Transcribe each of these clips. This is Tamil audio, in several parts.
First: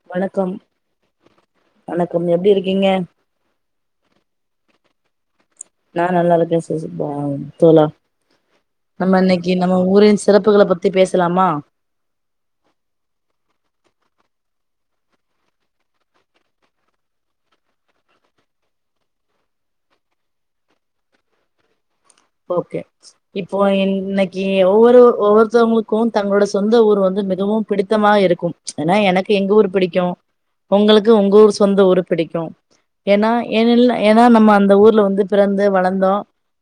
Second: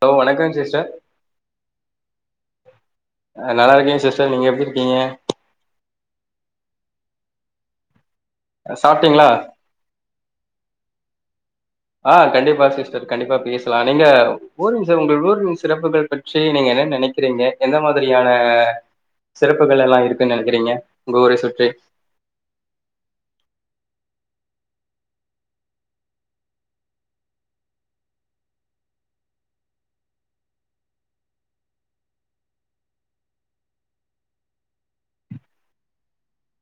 ஹலோ வணக்க வணக்கம் சிஸ்டர் வணக்கம் எப்படி இருக்கீங்க ஹ் நல்லா இருக்க சிஸ்டர் நீங்க எப்படி இருக்கீங்க நான் நல்லா இருக்க சீஸ் ப தோழா நம்ம சாப்ட்டீங்களா இன்னைக்கு நம்ம ஊரின் சிறப்புகள பத்தி பேச லாமா ஆஹ் கண்டிப்பா சிஸ்டர் கண்டிப்பா பேசலா நீங்க ஊரின் உங்கள் ஊரின் சிறப்புகள் பற்றி நீங்க என்ன நினைக்கிறீங்க எந்த மாதிரியான சிறப்புகள் எல்லா இருக்குன்னு நினைக்கிறீங்க உங்க ஊரை சுற்றி ஓக்கே இப்போ இன்னைக்கு ஒவ்வொரு ஒவ்வொருத்தவங்களுக்கு தங்களோட சொந்த ஊர் வந்து மிகவு பிடித்தமாக இருக்கு ஏன்னா எனக்கு எங்க ஊர் பிடிக்கு உங்களுக்கு உங்க ஊர் சொந்த ஊர் பிடிக்கு ஏன்னா ஏன்னா நம்ம அந்த ஊர்ல வந்து பிறந்து வளர்ந்தோ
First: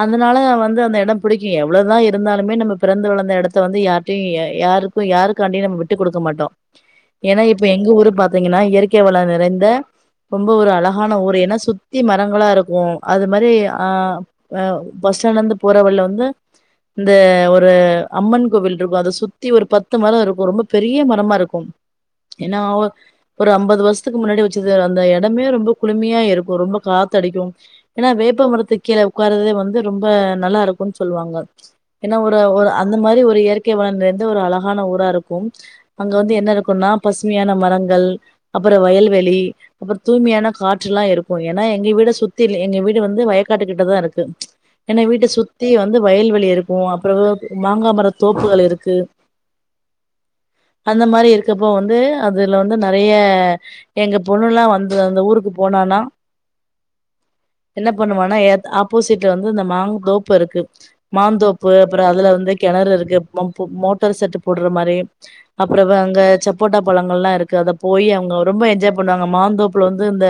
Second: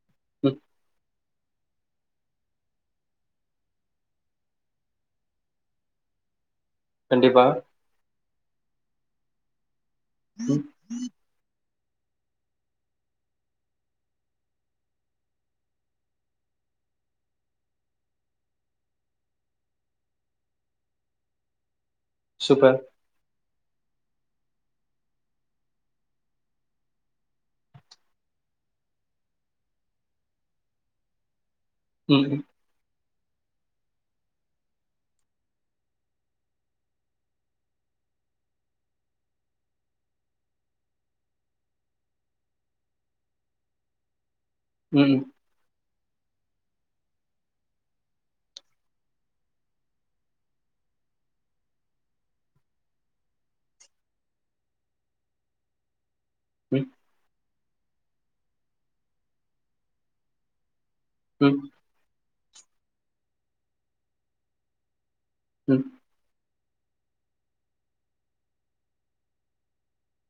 அ அதனால ம் வந்து அந்த இடம் பிடிக்கு எவ்வளோதா இருந்தாலுமே நம்ம பிறந்து வளந்த இடத்த வந்து யார்கிட்டையு யாரு யாருக்காண்டியையு நம்ம விட்டுக்டுக்க மாட்டோ ஏன்னா கண்டிப்பா இப்ப எங்க ஊரு பாத்தீங்கன்னா இயற் [unintelligible] நிறைந்த ரொம்ப ம் ஒரு அழகான ஊர் ஏன்னா சுத் சுத்தி மரங்களா இருக்கு அது மாரி ஹ பஸ் ஸ்டாண்ட்ல இருந்து போற வழில வந்து இந்த ஒரு அம்மன் கோவில் இருக்கு அத சுத்தி ஒரு பத்து மரோ இருக்கு ரொம்ப பெரிய மரமா இருக்கு என்னா சூப்பர் அவ ஒரு ஐம்பது வருஷத்துக்கு முன்னாடி வச்சது அந்த இடமே ரொம்ப குளிமையா இருக்கு ரொம்ப காத்தடிக்கு ஏன்னா வேப்பமரத்து கீழே உட்காறதே வந்து ரொம்ப நல்லா இருக்குன்னு சொல்லுவாங்க என்னா ம் ஒரு ஒரு அ அந்த மாரி ஒரு இயற்கை வளன் இருந்து ஒரு அழகான ஊரா இருக்கும் அங்க வந்து என்ன இருக்கும்னா பசுமையான மரங்கள் அப்புற வயல்வெளி அப்புற தூய்மையான காற்று எல்லா இருக்கு ஏன்னா எங்க வீட சுத்தி எங்க வீடு வந்து வயக்காட்டு கிட்டதா இருக்கு என ம் வீட்ட சுத்தி வந்து வயல்வெளி இருக்கு அப்புற மாங்காமர தோப்புகள் இருக்கு அந்த மாரி இருக்கப்போ வந்து அதுல வந்து நறைய எங்க பொண்ணுல்லா வந்து அந்த ஊருக்கு போனனா உம் என்ன பண்ணுவானா எத் ஆப்போசிட்ல வந்து இந்த மாங் தோப் இருக்கு ம் மாந்தோப்பு அப்புற அதுல வந்து கிணறு இருக்கு பம்ப் மோட்டார் செட் போடுற மாரி ம் அப்புறவ அங்க சேப் சாப்போட்டா பழங்கள்லா இருக்கு அத போய் அவங்க ரொம்ப என்ஜாய் பண்ணுவாங்க மாந்தோப்ல வந்து இந்த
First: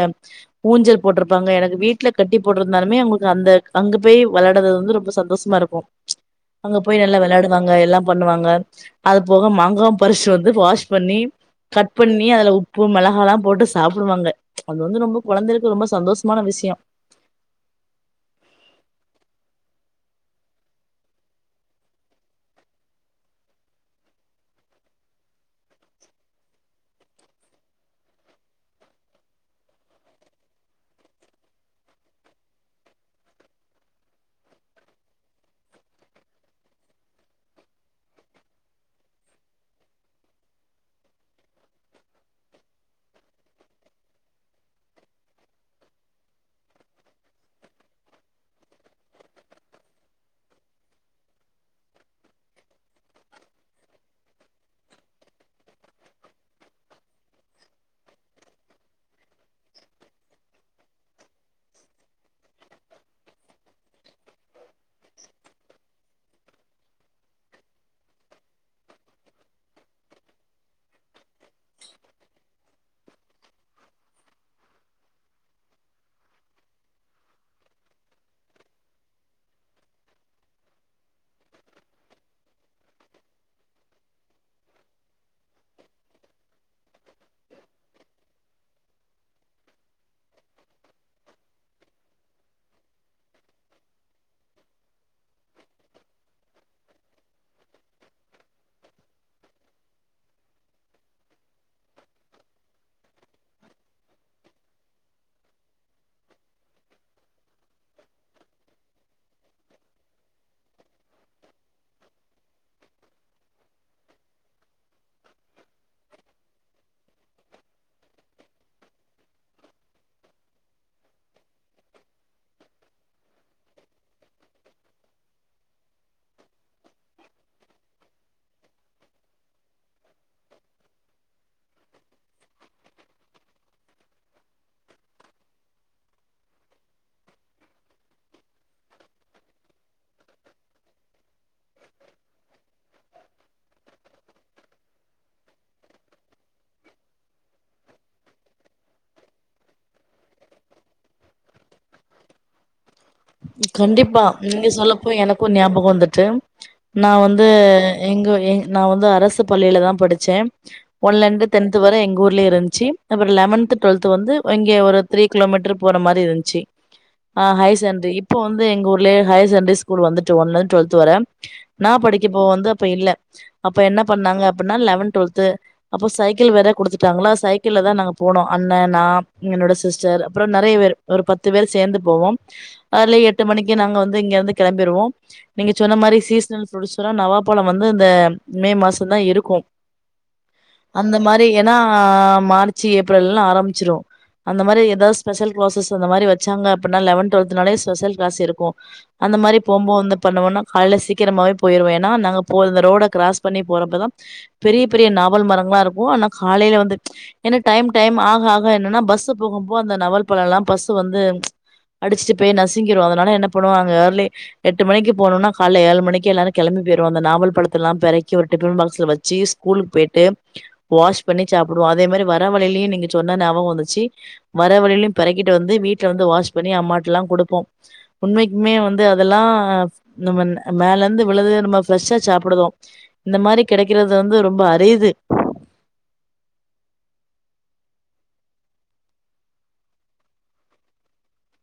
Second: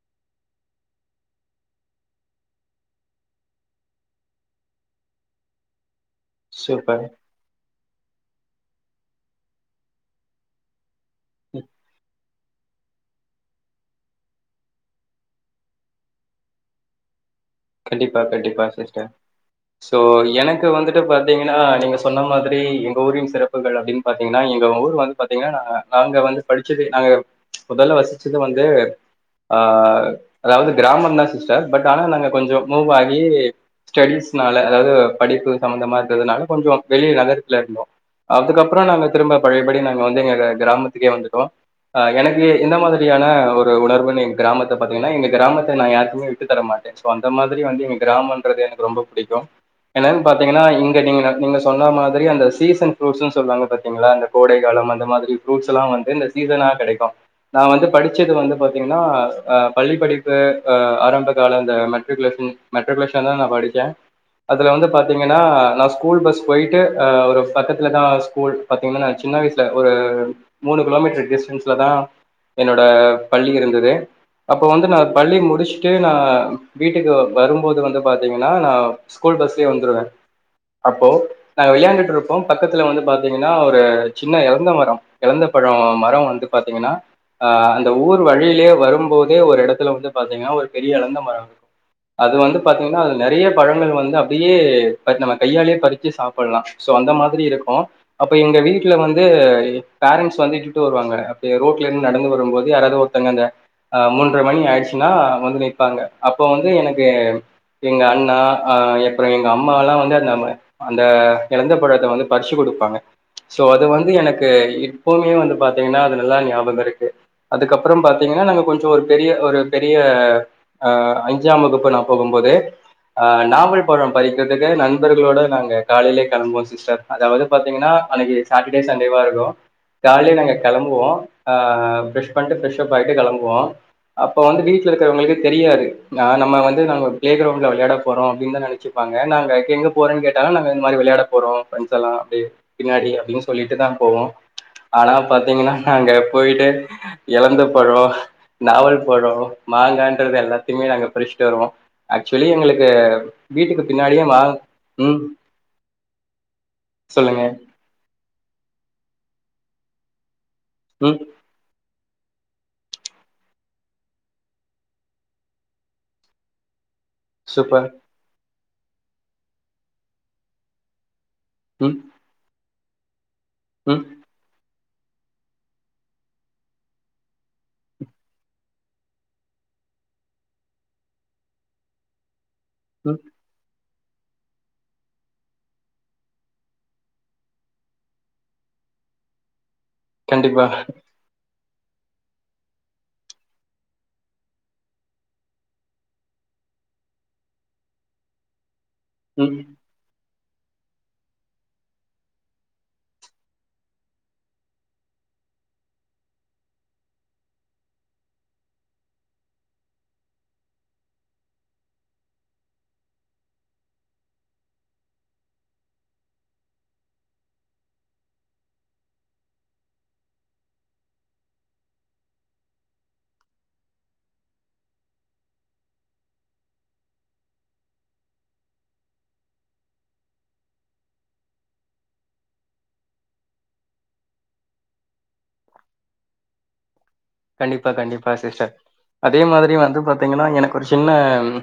ஊஞ்சல் போட்டிருப்பாங்க எனக்கு வீட்டுல கட்டி போட்டிருந்தாலுமே அவங்களுக்கு அந்த அங்க போய் விளையாடுறது வந்து ரொம்ப சந்தோஷமா இருக்கு அங்க போய் சூப்பர் ம் நல்லா விளாடுவாங்க எல்லாம் பண்ணுவாங்க அது போக மங்குவு பறிச்சுட்டு வந்து வாஷ் பண்ணி கட் பண்ணி அதுல உப்பு மிளகால்லா போட்டு சாப்பிடுவாங்க அது வந்து ரொம்ப குழந்தைகளுக்கு ரொம்ப சந்தோஷமான விஷய கண்டிப்பா கண்டிப்பா சிஸ்டர் சோ எனக்கு வந்துட்டு பாத்தீங்கன்னா நீங்க சொன்ன மாதிரி எங்க ஊரின் சிறப்புகள் அப்படின்னு பாத்தீங்கன்னா எங்க ஊர் வந்து பாத்தீங்கன்னா நாங்க வந்து படிச்சது நாங்க முதல்ல வசிச்சது வந்து ஆஹ் அதாவது கிராமம்தா சிஸ்டர் பட் ஆனா நாங்க கொஞ்சோ மூவ் ஆகி ஸ்டடிஸ்னால அதாவது படிப்பு சம்மந்தமா இருந்ததுனால கொஞ்ச வெளிய நகரத்துல இருந்தோ அதுக்கப்புற நாங்க திரும்ப பழையபடி நாங்க வந்து எங்க கிராமத்துக்கே வந்துட்டோ எனக்கு இந்த மாதிரியான ஒரு உணர்வுன்னு எங்க கிராமத்தை பாத்தீங்கன்னா எங்க கிராமத்த நான் யாருக்குமே விட்டு தர மாட்ட சோ அந்த மாதிரி வந்து கிராம்ன்றது எனக்கு ரொம்ப புடிக்கு என்னனு பாத்தீங்கன்னா இங்க நீங்க நீங்க சொன்ன மாதிரி அந்த சீசன் ஃப்ரூட்ஸு சொல்லுவாங்க பாத்திங்களா இந்த கோடை காலம் அந்த மாதிரி ஃப்ரூட்ஸ்ல வந்து இந்த சீசனா கிடைக்கு நான் வந்து படிச்சது வந்து பாத்தீங்கன்னா ஹ பள்ளி படிப்பு ஹ ஆரம்ப கால அந்த மே மெட்ரிகுலேஷன் மெட்ரிகுலேஷன் தான் நா படிச்ச அதுல வந்து பாத்தீங்கன்னா நான் ஸ்கூல் பஸ் போயிட்டு ஹ ஒரு பக்கத்தில் தான் ஸ்கூல் பாத்தீங்கன்னா நான் சின்ன வயசுல ஒரு மூணு கிலோமீட்டர் டிஸ்டன்ஸல தான் என்னோட பள்ளி இருந்தது அப்போ வந்து நான் பள்ளி முடிச்சுட்டு நா வீட்டுக்கு வரும்போது வந்து பாத்தீங்கன்னா நான் ஸ்கூல் பஸ்லயே வந்துருவ அப்போ நா விளையாண்டுட்டு இருப்போ பக்கத்தில் வந்து பாத்தீங்கன்னா ஒரு சின்ன இழந்த மர இழந்த பழ மர வந்து பாத்தீங்கன்னா ஹ் அந்த ஊர் வழியிலயே வரும்போதே ஒரு இடத்துல வந்து பாத்தீங்கன்னா ஒரு பெரிய இழந்த மர இரு அது வந்து பாத்தீங்கன்னா அது நறைய பழங்கள் வந்து அப்டியே நம்ம கையாலேயே பறிச்சு சாப்பிடலா சோ அந்த மாதிரி இருக்கு அப்ப எங்க வீட்டுல வந்து பேரன்ட்ஸ் வந்து இட்டுட்டு வருவாங்க அப்படிய ரோட்ல இருந்து நடந்து வரும்போது யாராவது ஒருத்தங்க அ இந்த அஹ் மூன்றுரை மணி ஆயிடுச்சுன்னா வந்து நிப்பாங்க அப்போ வந்து எனக்கு எங்க அண்ணா அஹ் அப்றோ எங்க அம்மா எல்லா வந்து அந்த அந்த எழந்த பழத்த வந்து பறிச்சு கொடுப்பாங்க சோ அது வந்து எனக்கு இப்பவுமே வந்து பாத்தீங்கன்னா அது நல்லா நியாபகம் இருக்கு அதுக்கப்றோ பாத்தீங்கன்னா நங்க கொஞ்சோ ஒரு பெரிய ஒரு பெரிய ஆ அஞ்சாம் வகுப்பு நா போகும்போதே ஆஹ் நாவல் பழம் பறிக்கிறதுக்கு நண்பர்களோட நாங்க காலைலே கெளம்புவோ சிஸ்டர் அதாவது பாத்தீங்கன்னா அன்னைக்கு சாட்டர்டே சண்டேவா இருக்கு காலைல நாங்க கெளம்புவோ ஆ ப்ரெஷ் பண்ணிட்டு ப்ரஷ்ஷப் ஆயிட்டு கெளம்புவோ அப்போ வந்து வீட்ல இருக்றவங்களுக்கு தெரியாது நா நம்ம வந்து நம்ம பிலே கிரவ்ன்ட் விளையடபோறோ அப்டின்னு நெனச்சுப்பாங்க நாங்க எங்க போறனு கேட்ட நாங்க இந்தமாரி விளையாட போறோ ப்ரெண்ட்ஸ் எல்லா அப்டி பின்னாடி அப்டினு சொல்லிட்டுதா போவோ ஆனா பாத்திகனா நாங்க போய்ட்டு எழந்த பழ நாவல் பாழ மாங்கான் க்றத எல்லாத்தையுமே நாங்க பருச்சுட்டு வருவோ ஏக்சுலி எங்களுக் கண்டிப்பா நீங்க சொல்லப்போய் ம் எனக்கு நியாபகம் வந்துட்டு நா சொல்லுங்க வந்து எங்க எ நா வந்து அரஸ் அரசு பள்ளில தா படுச்சே ம் ஒன்லிந்து டென்த் வர எங்க ஊர் [unintelligible] அப்றோ லெவன்த் டுவெல்த் வந்து இங்க ஒரு த்ரீ கிலோமீட்டர் போற மாரி இருந்ச்சு ஆஹ் சூப்பர் ஹய்சேன் வந்து எங்க ஊர்லே ஹையர் சகண்ட்ரி ஸ்கூல் வந்துட்டு ஒன்லந்து டுவெல்த் வர நா ம் படிக்கப்போ வந்து இப்ப இல்ல அப்ப என்ன ம் பண்ணாங்க அப்பன்னா லவன் டுவெல்த்து அப்போ சைக்கிள் வேற குடுத்துட்டாங்களா சைக்கிள்ளதா நாங்க போனோ அண்ணா நா எங்களோட சிஸ்டர் அப்றோ நெறைய பேரு ஒரு பத்து பேர் சேந்து போவோ ஏர்லி ம் எட்டு மணிக் கி நாங்க வந்து இங்க இருந்து கெளம்பிருவோ நீங்க சொன்ன மாரி சீஸ்னல் ஃபுரூட்ஸலா நவாப்பழ வந்து இந்த மே மாசதா இருக்கு கண்டிப்பா நா மார்சு ஏப்ரல்னு ஆரம்ச்சிரு அந்த மாரி எதாவ்து ஸ்பெஷல் கிளாஸ்ஸஸ் அந்த மாரி வச்சாங்க அப்பிட்னா லவன் டுவெல்த்துனாலே ஸ் பெசல் கிளாஸ் இருக்கு அந்த ம் மாரி போம்போ அந்த தண்ணுவோனா காலைல சீக்கிரமாவே போயிருவே ஏனா நாங்க போய் இந்த ரோட கிராஸ் பண்ணி போறப்பதா பெரிய பெரிய நாவல் மரங்களா இருக்கு ஆனா காலைல வந்து ஏனா டைம் டைம் ஆக ஆக என்னன்னா பஸ் போகும்போ அந்த நவல் பழல்லா பஸ்சு வந்து அடிச்சுட்டு போய் நசிக் துங்கிருவோ அதனால என்ன பண்ணுவ அங்க ஏர்லி எட்டு மணிக்கு போனோனா கால்ல ஏழு மணிக்கு எல்லாரு கெளம்பி போயிருவாங்க நாவல் பழத்தலா பெறக்கி ஒரு டிப்பன் பாக்ஸ்ல வச்சு ஸ்கூலுக்கு போயிட்டு வாஷ் பண்ணி சாப்டுவோ அதே மாரி வர வழிலயு நீங்க சொன்ன ஞாபக வந்துச்சு வர வழிலயு பெறக்கிட்டு வந்து வீட்ல வந்து வாஷ் பண்ணி அம்மாட்லா குடுப்போ உண்மைக்குமே வந்து அதெல்லா நம்ம மேல இருந்து விழுது நம்ம ஃப்ரெஷ்ஷா சாப்பிடுதோ இந்த மாரி கெடைக்கிறது வந்து ரொம்ப அரிது கண்டிப்பா கண்டிப்பா சிஸ்டர் அதே மாதிரி வந்து பாத்தீங்கனா எனக்கு ஒரு சின்ன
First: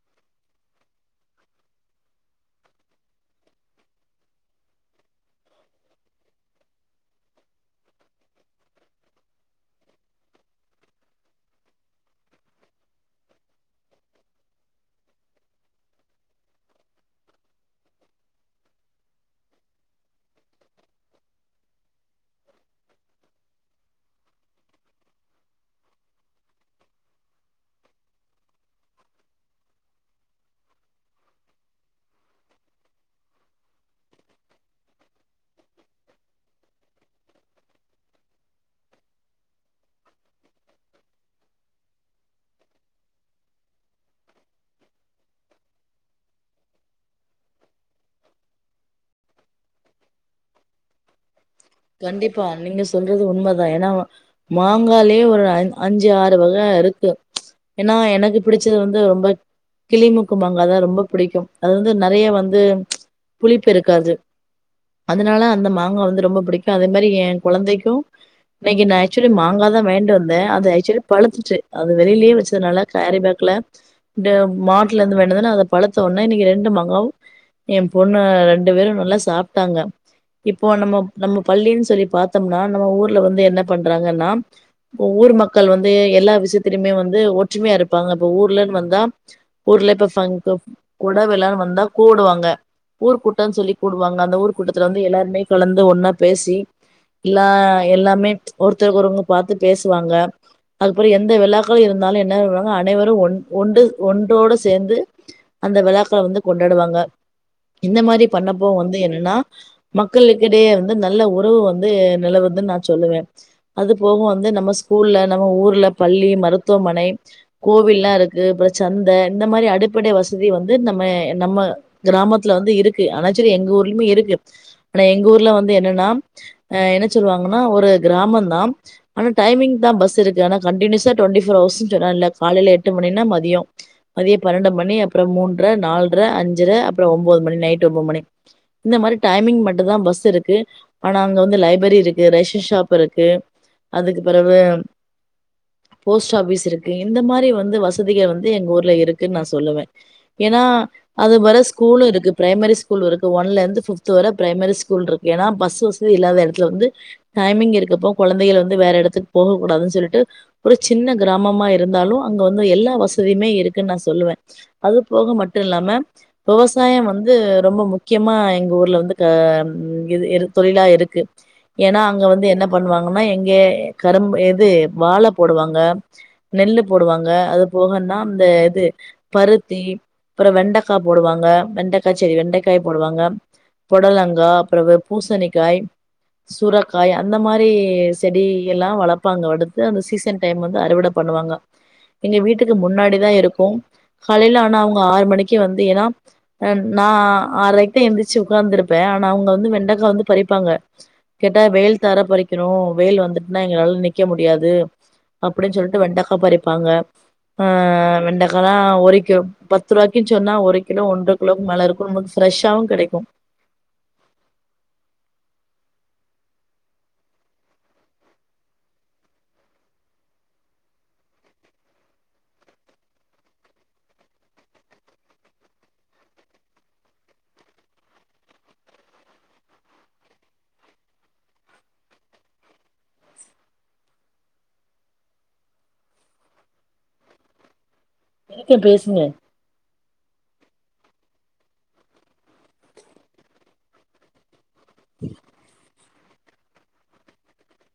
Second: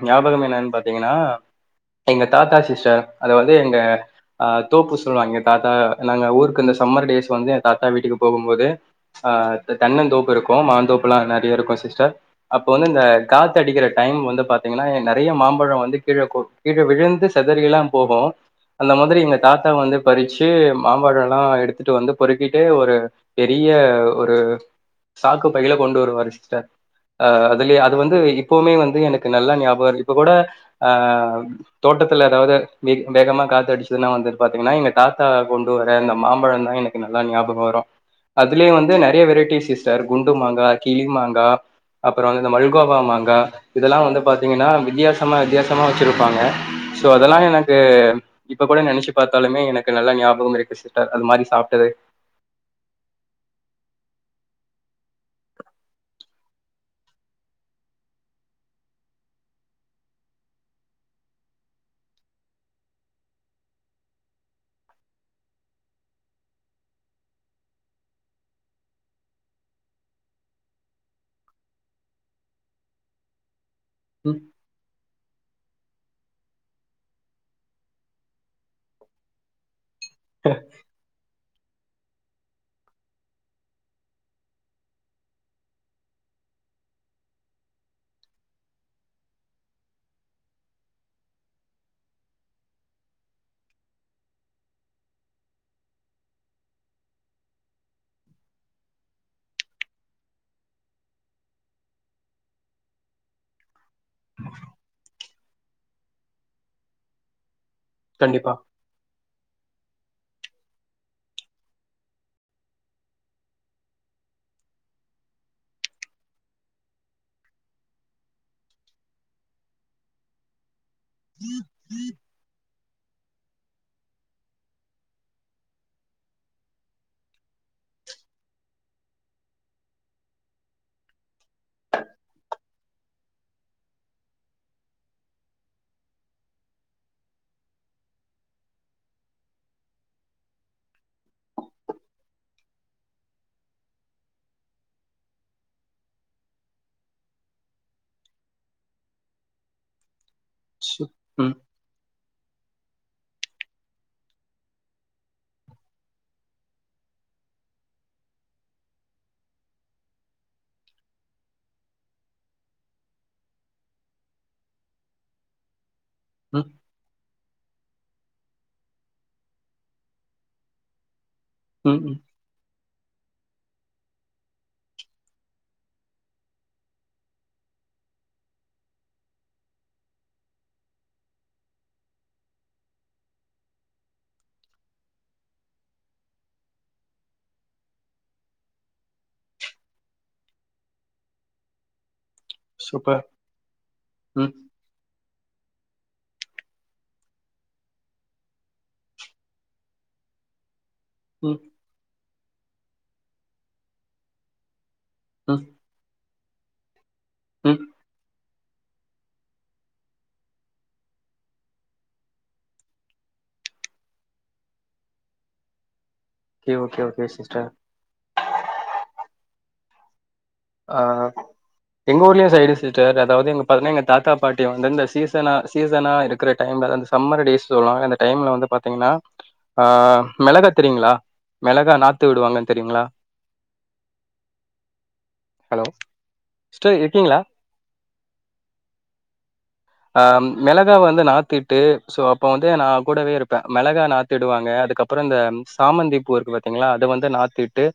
ஞாபகம் என்னன் பாத்தீங்கனா எங்க தாத்தா சிஸ்டர் அதாவ்து எங்க அஹ் தோப்பு சொல்லுவாங்க தாத்தா நாங்க ஊருக்கு இந்த சம்மர் டேஸ் வந்து எ தாத்தா வீட்டுக்கு போகும்போது ஆஹ் தென்னந்தோப்பு இருக் இப்போ மாந்தோப்புலா நெறைய இருக்கு சிஸ்டர் அப்போ வந்து இந்த காத்தடிக்கிற டைம் வந்து பாத்தீங்கனா மாம்பழ வந்து கீழ கொட் கீழ விழுந்து செதறியெல்லா போகு அந்த மாதிரி எங்க தாத்தா வந்து பறிச்சு மாம்பழலா எடுத்துட்டு வந்து பொறுக்கிட்டு ஒரு பெரிய ஒரு சாக்கு பையில கொண்டு வருவாரு சிஸ்டர் அஹ் அதுலே அது வந்து இப்பவுமே வந்து எனக்கு நல்லா ஞாபக இருக்கு இப்ப கூட ஆஹ் தோட்டத்துல எதாவ்து வேக் வேகமா காத்தடிச்சுதுனா வந்து பாத்தீங்கனா எங்க தாத்தா கொண்டு வர அந்த மாம்பழந்தா எனக்கு நல்லா ஞாபக வரு அதுலே வந்து நெறையா வெரைட்டி சிஸ் டர் குண்டு மாங்கா கிளி மாங்கா அப்றோ வந் இந்த மல்கோவா மாங்கா இதெல்லா வந்து பாத்தீங்கனா வித்தியாசமா வித்தியாசமா வச்சிருப்பாங்க சோ அதெல்லா எனக்கு இப்ப கூட நெனச்சு பாத்தாலுமே எனக்கு நல்லா ஞாபகம் இருக்கு சிஸ்டர் அது மாரி சாப்ட் கண்டிப்பா நீங்க சொல்றது உண்மதா ஏனா வ மாங்காலே ஒரு அன் அஞ்சு ஆறு வக இருக்கு ஏனா எனக்கு பிடிச்சது வந்து ரொம்ப கிளிமூக்கு மாங்காதா ரொம்ப புடிக்கு அது வந்து நெறையா வந்து புளிப்பு இருக்காது அதுனால அந்த மாங்கா வந்து ரொம்ப புடிக் கு அதே மாரி எ கொழந்தைக்கு இன்னைக்கி நா அக்சுவலி மாங்காதா வாய்ன்டு வந்தே அது ஆக்சுவலி பழுத்துச்சு அது வெளிலே வச்சதுனால கேரி பேக்ல டே ம் மான் ட்ல இருந்து வாய்ன்டு வந்தோன அத பழுத்தோன இன்னைக்கு ரெண்டு மாங்காவு எ பொண்ணு ரெண்டு பேரு நல்லா சாப்ட்டாங்க இப்போ நம்ம நம்மப் பள்ளின் சொல்லி பாத்தம்னா நம்ம ஊர்ல வந்து என்ன பண்றாங்கன்னா இப்ப ஊர் மக்கள் வந்து எல்லா விஷ்யத்துலைமே வந்து ஒற்றுமையா இருப்பாங்க இப்ப ஊர்லனு வந்தா ஊர்ல இப்ப ஃபங்க் [unintelligible] கொட விழானு வந்தா கூடுவாங்க ஊர் கூட்டன் சொல்லி கூடுவாங்க அந்த ஊர் கூட்டத்துல வந்து எல்லாருமே கலந்து ஒன்னாப் பேசி இல்லா எல்லாமே ஒருத்தருக்கொருவங்க பாத்து பேசுவாங்க அதுப்பற எந்த விழாக்கு இருந்தாலு என்ன பண்ணுவாங்க அனைவரு ஒன் ஒண்டு ஒன்டோடு சேந்து அந்த விழாக்கள வந்து கொண்டாடுவாங்க இந்த மாரி கண்டிப்பா பண்ணப்போ வந்து என்னா மக்களுக்கிடையே வந் ந்து நல்ல ஒறவு வந்து நிலவுதுன் நா சொல்லுவே அது போக வந்து நம்ம ஸ்கூல்ல நம்ம ஊர்ல பள்ளி மருத்துவமனை கோவில்லா இருக்கு அப்ற சந்த இந்த மாரி அடிப்படை வசதி வந்து இந்தம் மே நம்ம கிராமத்து துல வந்து இருக்கு ஆனா செரி எங்க ஊர்லிமே இருக்கு லே எங்க ஊர்ல வந் து என்னன்னா ஆஹ் என்ன சொல்வாங்கனா ஒரு கிராமந்தா ஆனா டைமிங்க்கு தா பஸ் இருக்கு‌ ஆனா கன்டினியுவசா டொன்டி ஃபோர் அவர்சு சொல்றால காலைல எட்டு மணினா மதிய மதிய பன்னெண்டு மணி அப்றோ மூன்ர நால்ர அஞ்சர அப்றோ ஒம்போது மணி நைட் ஒம்போது மணி இந்த மாரி டைமிங் மட்டு தா பஸ் இருக்கு ஆனா அங்க வந்து லைபேரி இருக்கு ரேஷன் ஷாப் இருக்கு அதுக்கு பெறவு போஸ்ட் ஆஃபீஸ் இருக்கு இந்த மாரி வந்து வசதிக வந்து எங்க ஊர்ல இருக்குன் நா சொல்லுவே ஏனா சு அது ம் வர ஸ்கூலு இருக்கு ப்ரைமரி ஸ் கூல் இருக்கு ஒன்ல இருந்து ஃபிப்த்து வர ப்ரைமரி ஸ்கூல் இருக் ஏனா பஸ் வசதி இல்லாத எடத்துல வந்து டைமிங் இருக்கப்போ கொழந்தைகள் வந்து வேற எடத்துக்கு போக கூடாதுன் சொல்லிட்டு ஒரு சின்ன கிராமமா இருந்தாலு அங்க வந்து எல்லா வசதியுமே இருக்குன் நா சொல்லுவே அது போக மட்டு இல்லாம ம் விவசாயம் வந்து ரொம்ப முக் க்கியமா எங்க ஊர்ல வந்து கார் உம் இது எரு தொழிலா இருக்கு ம் ஏனா ம் அங்க வந்து என்ன பண்ணுவாங்கனா எங் ஏ கரும்பு எது வாழ போடுவாங்க நெல்லு போடுவாங்க அது போகன்னா அந்த இது பருத்தி அப்ற வெண்டக்கா போடுவாங்க வெண்டக்காச் செடி வெண்டைக்காய் போடுவாங்க பொடலங்கா அப்ற ஒ பூசணிக்காய் சுரக்காய் அந்த மாரி செடிய எல்லாம் வளப்பாங்க அடுத்து அந்த சீசன் டைம் வந்து அறுவட பண்ணுவாங்க எங்க வீட்டுக்கு சூப்பர் முன்னாடிதான் இருக்கும் ம் காலையல ஆனா அவங்க ஆறு மணிக் வந்து ஏன்னா நான் ஆர்ரைக்கு எழுந்திச்சு உட்கார்ந்துருப்பேன் ஆனா அவங்க வந்து வெண்ட வந்து பறிப்பாங்க ம் கேட்டா வெயில் தார பறிக் ம் வெயில் வந்துட்டுன்னா எங்களால நிக்க முடியாது ம் அப்டின்னு சொல்லிட்டு வெண்டக்கா பறிப் ப்பாங்க ம் ஆஹ் வெண்ட அல்லாம் ஒரு கிலோ பத்து ரூபாய்க்கு சொன்னா ஒரு கிலோ ஒன்ற கிலோக்கு மேல இருக்கும் ஃப்ரெஷ்ஷாவும் கெடைக்கும் ஓகே ஓகே சிஸ்டர் அஹ் எங்க ஊர்லயும் சைடு சிஸ்டர் அதாவது எங்க பாத்தீங்கன்னா எங்க தாத்தா பாட்டி வந்து இந்த சீசனா சீசனா இருக்கிற டைம்ல அந்த சம்மர் டேஸ் சொல்லுவாங்க அந்த டைம்ல வந்து பாத்தீங்கன்னா ஆஹ் மெளகா தெரியுங்களா மெளகா நாத்து விடுவாங்கன்னு தெரியுங்களா ஹலோ சிஸ்டர் இருக்கீங்களா நீங்க பேசுங்க ஆஹ் மெளகாய வந்து நாத்திட்டு சோ அப்ப வந்து நான் கூடவே இருப்பேன் மெளகா நாத்திடுவாங்க க்கு அப்பறோ இந்த சாமந்திப் [unintelligible] பாத்தீங்களா அதது வந்து நாத்திட்டு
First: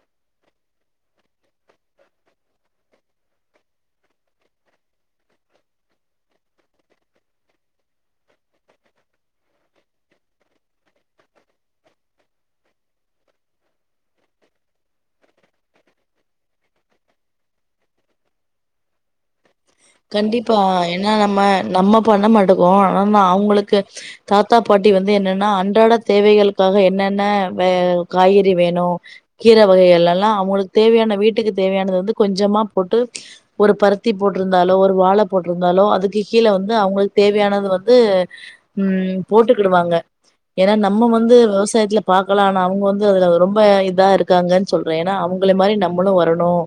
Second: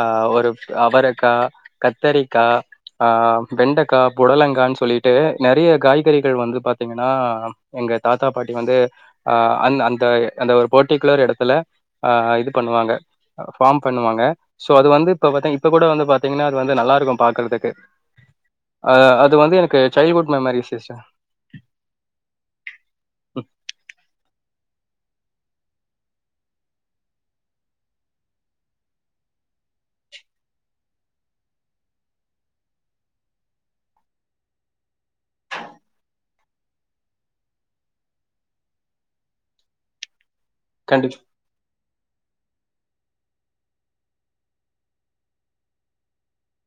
ஆ ஒரு அவரக்கா கத்தரிக்கா ஆஹ் வெண்டக்கா புடலங்கானு சொல்லிட்டு நெறைய காய் வந்து பாத்தீங்கன்னா எங்க தாத்தா பாட்டி வந்து அஹ் அந்த அந்த ஒரு படிகுலர் இடத்துல ஆ இது பண்ணுவாங்க பார்ம் பண்ணுவாங்க அது வந்து இப்ப கூட வந்து பாத்திங்கன்னா நல்லா இருக்கும் பாக்குறதுக்கு அஹ் அது வந்து எனக் சைல்டுஹுட் கண்டிப்பா மெமரிஸ் ஏன்னா நம்ம நம்ம பண்ண மாட்டுக்கோ ஆனா அவங்களுக்கு தாத்தா பாட்டி வந்து என்னன்னா அன்றாட தேவைகளுக்காக என்னன்ன வே காய்கறி வேணு கீர வகைகல் எல்லா அவுங்களுக்கு தேவையான வீட்டுக்கு தேவையானது வந்து கொஞ்சமா போட்டு ஒரு பருத்தி போட் இருந்தாலோ ஒரு வாழ போட்டிருந்தாலோ அதுக்கு கீழ வந்து அவங்களுக்கு தேவையானது வந்து உஹம் போட்டுக்கிடுவாங்க ஏன்னா நம்ம கண்டிப் வந்து விவசாயத்துல பா மக்களனா அவங்க வந்து அதுல ரொம்ப இதா இருக்காங்கன்னு சொல்றேன் ஏன்னா அவங்கள மாதிரி நம்மளும் வரணும்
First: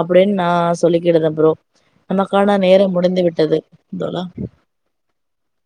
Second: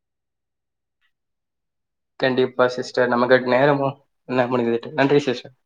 அப்படின்னு நான் சொல்லிக்கிடுதேன் ப்ரோ நமக்கான கண்டிப்பா நேரம் சிஸ்டர் முடிந்து நமக்கு விட்டது நேரமும் தோழா என்ன முடிஞ்சிட்டு நன்றி சிஸ்டர்